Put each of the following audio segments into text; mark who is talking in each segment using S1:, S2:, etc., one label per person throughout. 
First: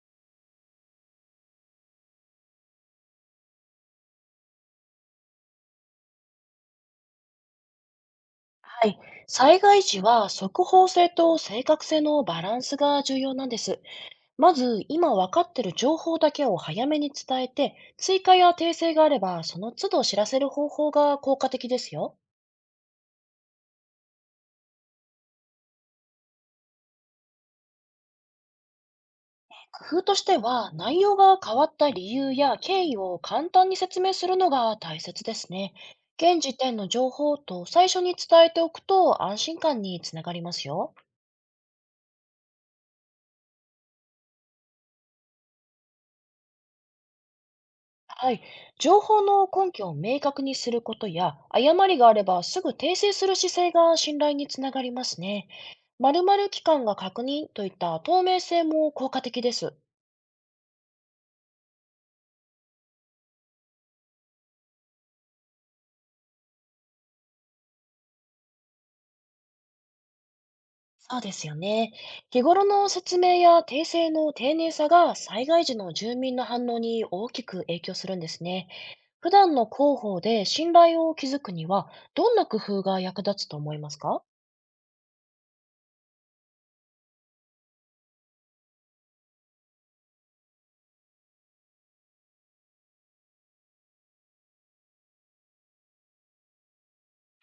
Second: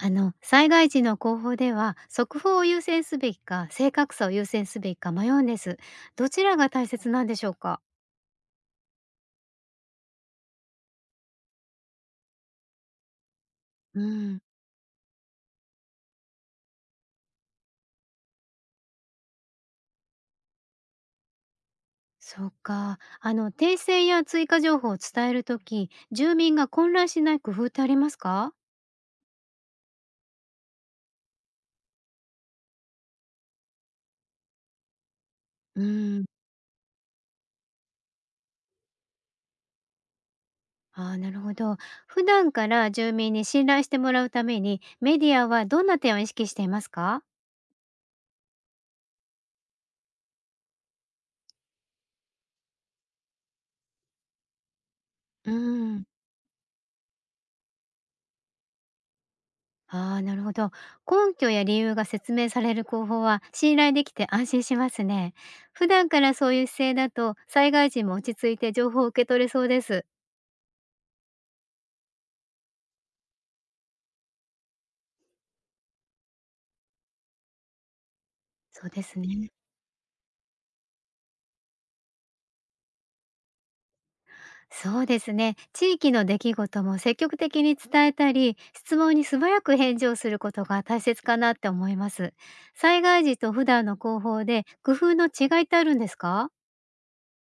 S1: 災害時の広報では速報を優先すべきか正確さを優先すべきか迷うんです。どちらが大切なんでしょうか？
S2: はい。災害時は速報性と正確性のバランスが重要なんです。
S1: うん。
S2: まず、今分かっている情報だけを早めに伝えて、追加や訂正があれば、その都度知らせる方法が効果的ですよ。
S1: そうか。訂正や追加情報を伝えるとき住民が混乱しない工夫ってありますか？
S2: 工夫としては、内容が変わった理由や経緯を簡単に説明するのが大切ですね。
S1: うん。
S2: 現時点の情報と最初に伝えておくと安心感につながりますよ。
S1: あー、なるほど。普段から住民に信頼してもらうためにメディアはどんな点を意識していますか？
S2: はい。情報の根拠を明確にすることや、誤りがあればすぐ訂正する姿勢が信頼につながりますね。
S1: うん。
S2: 〇〇期間が確認といった透明性も効果的です。
S1: ああ、なるほど。根拠や理由が説明される広報は信頼できて安心しますね。普段からそういう姿勢だと災害時も落ち着いて情報を受け取れそうです。
S2: そうですよね。日頃の説明や訂正の丁寧さが災害時の住民の反応に大きく影響するんですね。
S1: そうです
S2: 普
S1: ね。
S2: 段の広報で信頼を築くには、どんな工夫が役立つと思いますか？
S1: そうですね。地域の出来事も積極的に伝えたり、質問に素早く返事をすることが大切かなって思います。災害時と普段の広報で工夫の違いってあるんですか？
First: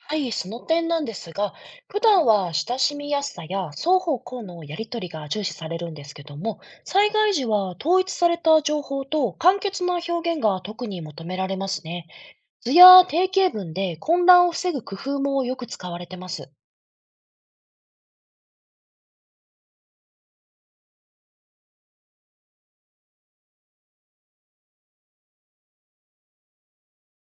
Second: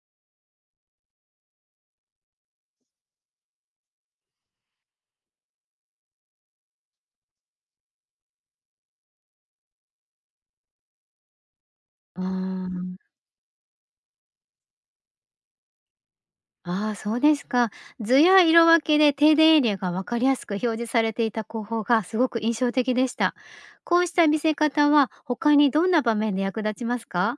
S2: はい、その点なんですが、普段は親しみやすさや双方向のやり取りが重視されるんですけども、災害時は統一された情報と簡潔な表現が特に求められますね。
S1: あ
S2: 図
S1: あ。
S2: や定型文で混乱を防ぐ工夫もよく使われてます。
S1: ああ、そうですか。図や色分けで停電エリアが分かりやすく表示されていた広報がすごく印象的でした。こうした見せ方は他にどんな場面で役立ちますか？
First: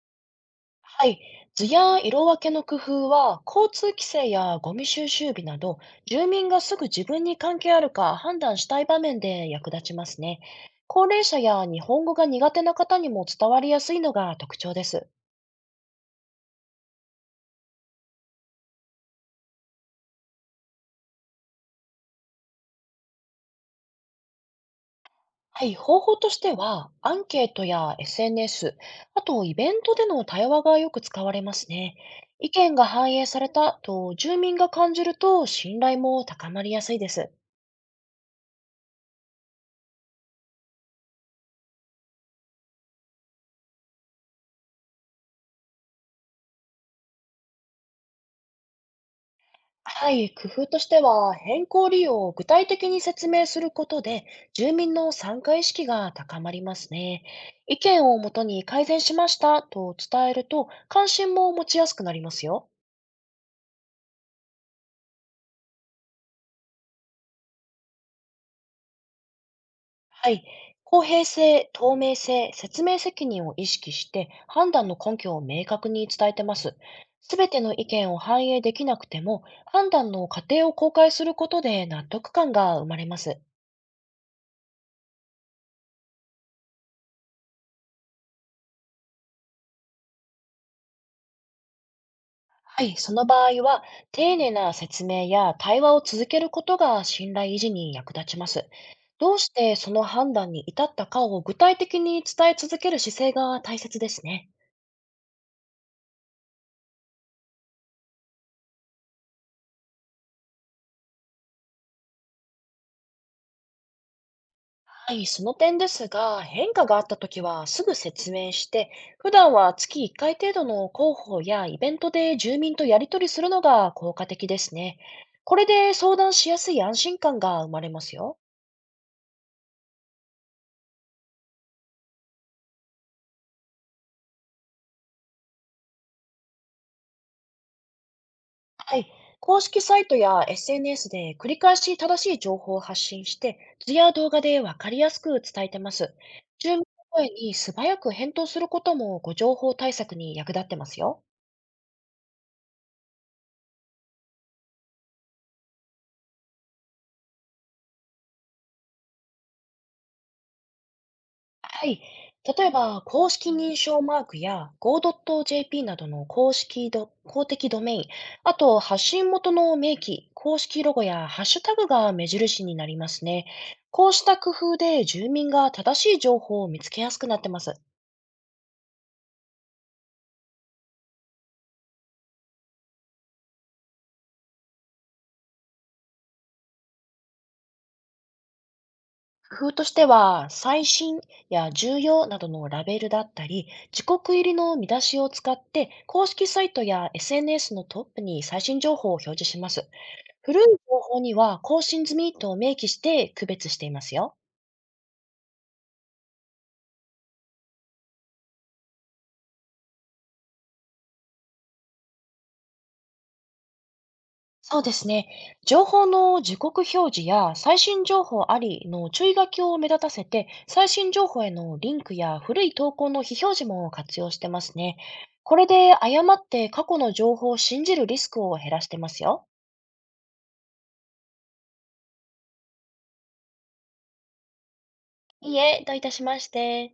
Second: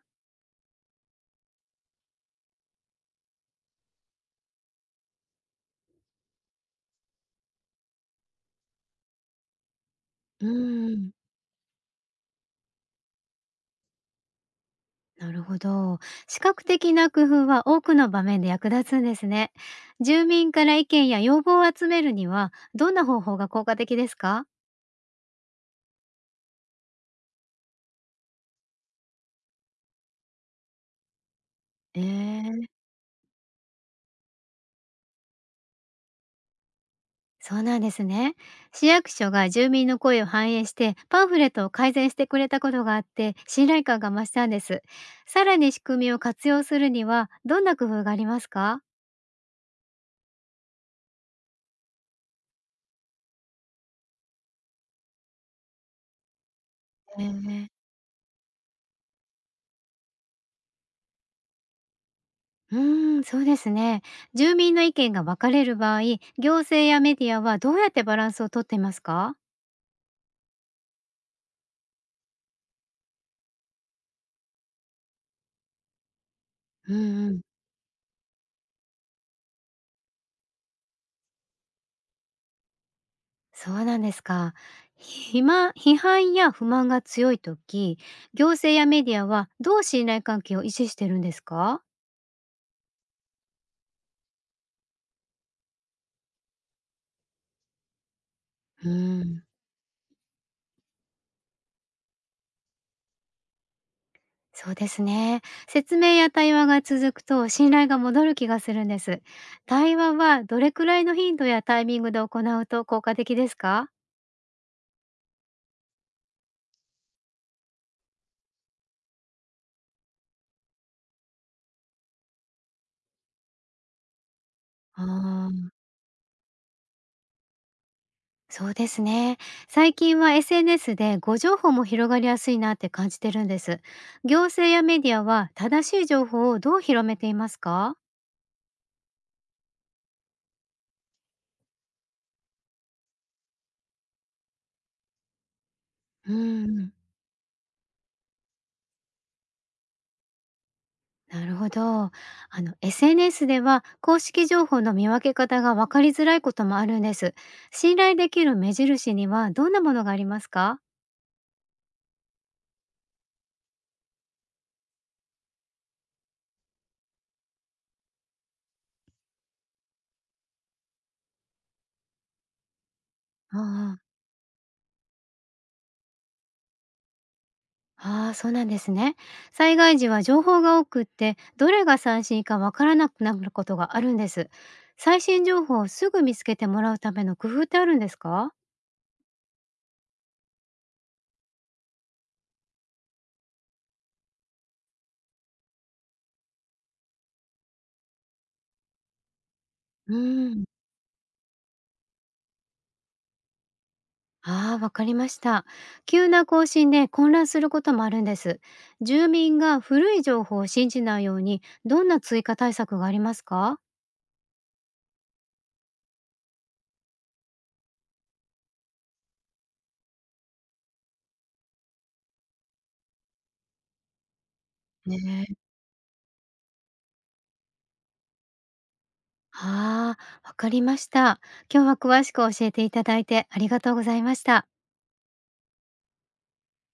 S2: はい。図や色分けの工夫は、交通規制やゴミ収集日など、住民がすぐ自分に関係あるか判断したい場面で役立ちますね。
S1: うー
S2: 高
S1: ん。
S2: 齢者や日本語が苦手な方にも伝わりやすいのが特徴です。
S1: なるほど。視覚的な工夫は多くの場面で役立つんですね。住民から意見や要望を集めるにはどんな方法が効果的ですか？
S2: はい。方法としては、アンケートや SNS、あとイベントでの対話がよく使われますね。意
S1: ええ、
S2: 見が反映されたと住民が感じると信頼も高まりやすいです。
S1: そうなんですね。市役所が住民の声を反映してパンフレットを改善してくれたことがあって信頼感が増したんです。さらに仕組みを活用するにはどんな工夫がありますか？
S2: はい、工夫としては変更理由を具体的に説明することで住民の参加意識が高まります
S1: え
S2: ね。
S1: ー、
S2: 意見をもとに改善しましたと伝えると関心も持ちやすくなりますよ。
S1: うーん、そうですね。住民の意見が分かれる場合、行政やメディアはどうやってバランスをとっていますか？
S2: はい、公平性、透明性、説明責任を意識して判断の根拠を明確に伝えてます。
S1: うん。う
S2: す
S1: ん、
S2: べての意見を反映できなくても判断の過程を公開することで納得感が生まれます。
S1: そうなんですか。ひま批判や不満が強いとき、行政やメディアはどう信頼関係を維持してるんですか？
S2: はい、その場合は、丁寧な説明や対話を続けることが信頼維持に役立ちます。
S1: う
S2: どう
S1: ん。
S2: してその判断に至ったかを具体的に伝え続ける姿勢が大切ですね。
S1: そうですね。説明や対話が続くと信頼が戻る気がするんです。対話はどれくらいの頻度やタイミングで行うと効果的ですか？
S2: はい、その点ですが、変化があったときはすぐ説明して、普段は月1回程度の広報やイベントで住民とやり取りするのが効果的ですね。
S1: あ
S2: これ
S1: ー、
S2: で相談しやすい安心感が生まれますよ。
S1: そうですね。最近は SNS で誤情報も広がりやすいなって感じてるんです。行政やメディアは正しい情報をどう広めていますか？
S2: はい。公式サイトや SNS で繰り返し正しい情報を発信して、図や動画でわかりやすく伝えてます。
S1: う
S2: 住民の
S1: ん。
S2: 声に素早く返答することもご情報対策に役立ってますよ。
S1: なるほど。あの SNS では公式情報の見分け方が分かりづらいこともあるんです。信頼できる目印にはどんなものがありますか？
S2: はい。例えば、公式認証マークや go.jp などの公式ど、公的ドメイン、あと発信元の明記、公式ロゴやハッシュタグが目印になりますね。
S1: あ
S2: こうした工夫で住民が正しい情報を見つけやすくなってます。
S1: あ、ああ、そうなんですね。災害時は情報が多くって、どれが最新か分からなくなることがあるんです。最新情報をすぐ見つけてもらうための工夫ってあるんですか？
S2: 工夫としては、最新や重要などのラベルだったり、時刻入りの見出しを使って、公式サイトや SNS のトップに最新情報を表示します。
S1: う
S2: 古い
S1: ん。
S2: 情報には更新済みと明記して区別していますよ。
S1: ああ、わかりました。急な更新で混乱することもあるんです。住民が古い情報を信じないように、どんな追加対策がありますか？
S2: そうですね。情報の時刻表示や最新情報ありの注意書きを目立たせて、最新情報へのリンクや古い投稿の非表示も活用してますね。
S1: ね
S2: こ
S1: え。
S2: れで誤って過去の情報を信じるリスクを減らしてますよ。
S1: ああ、わかりました。今日は詳しく教えていただいてありがとうございました。
S2: いいえ、どういたしまして。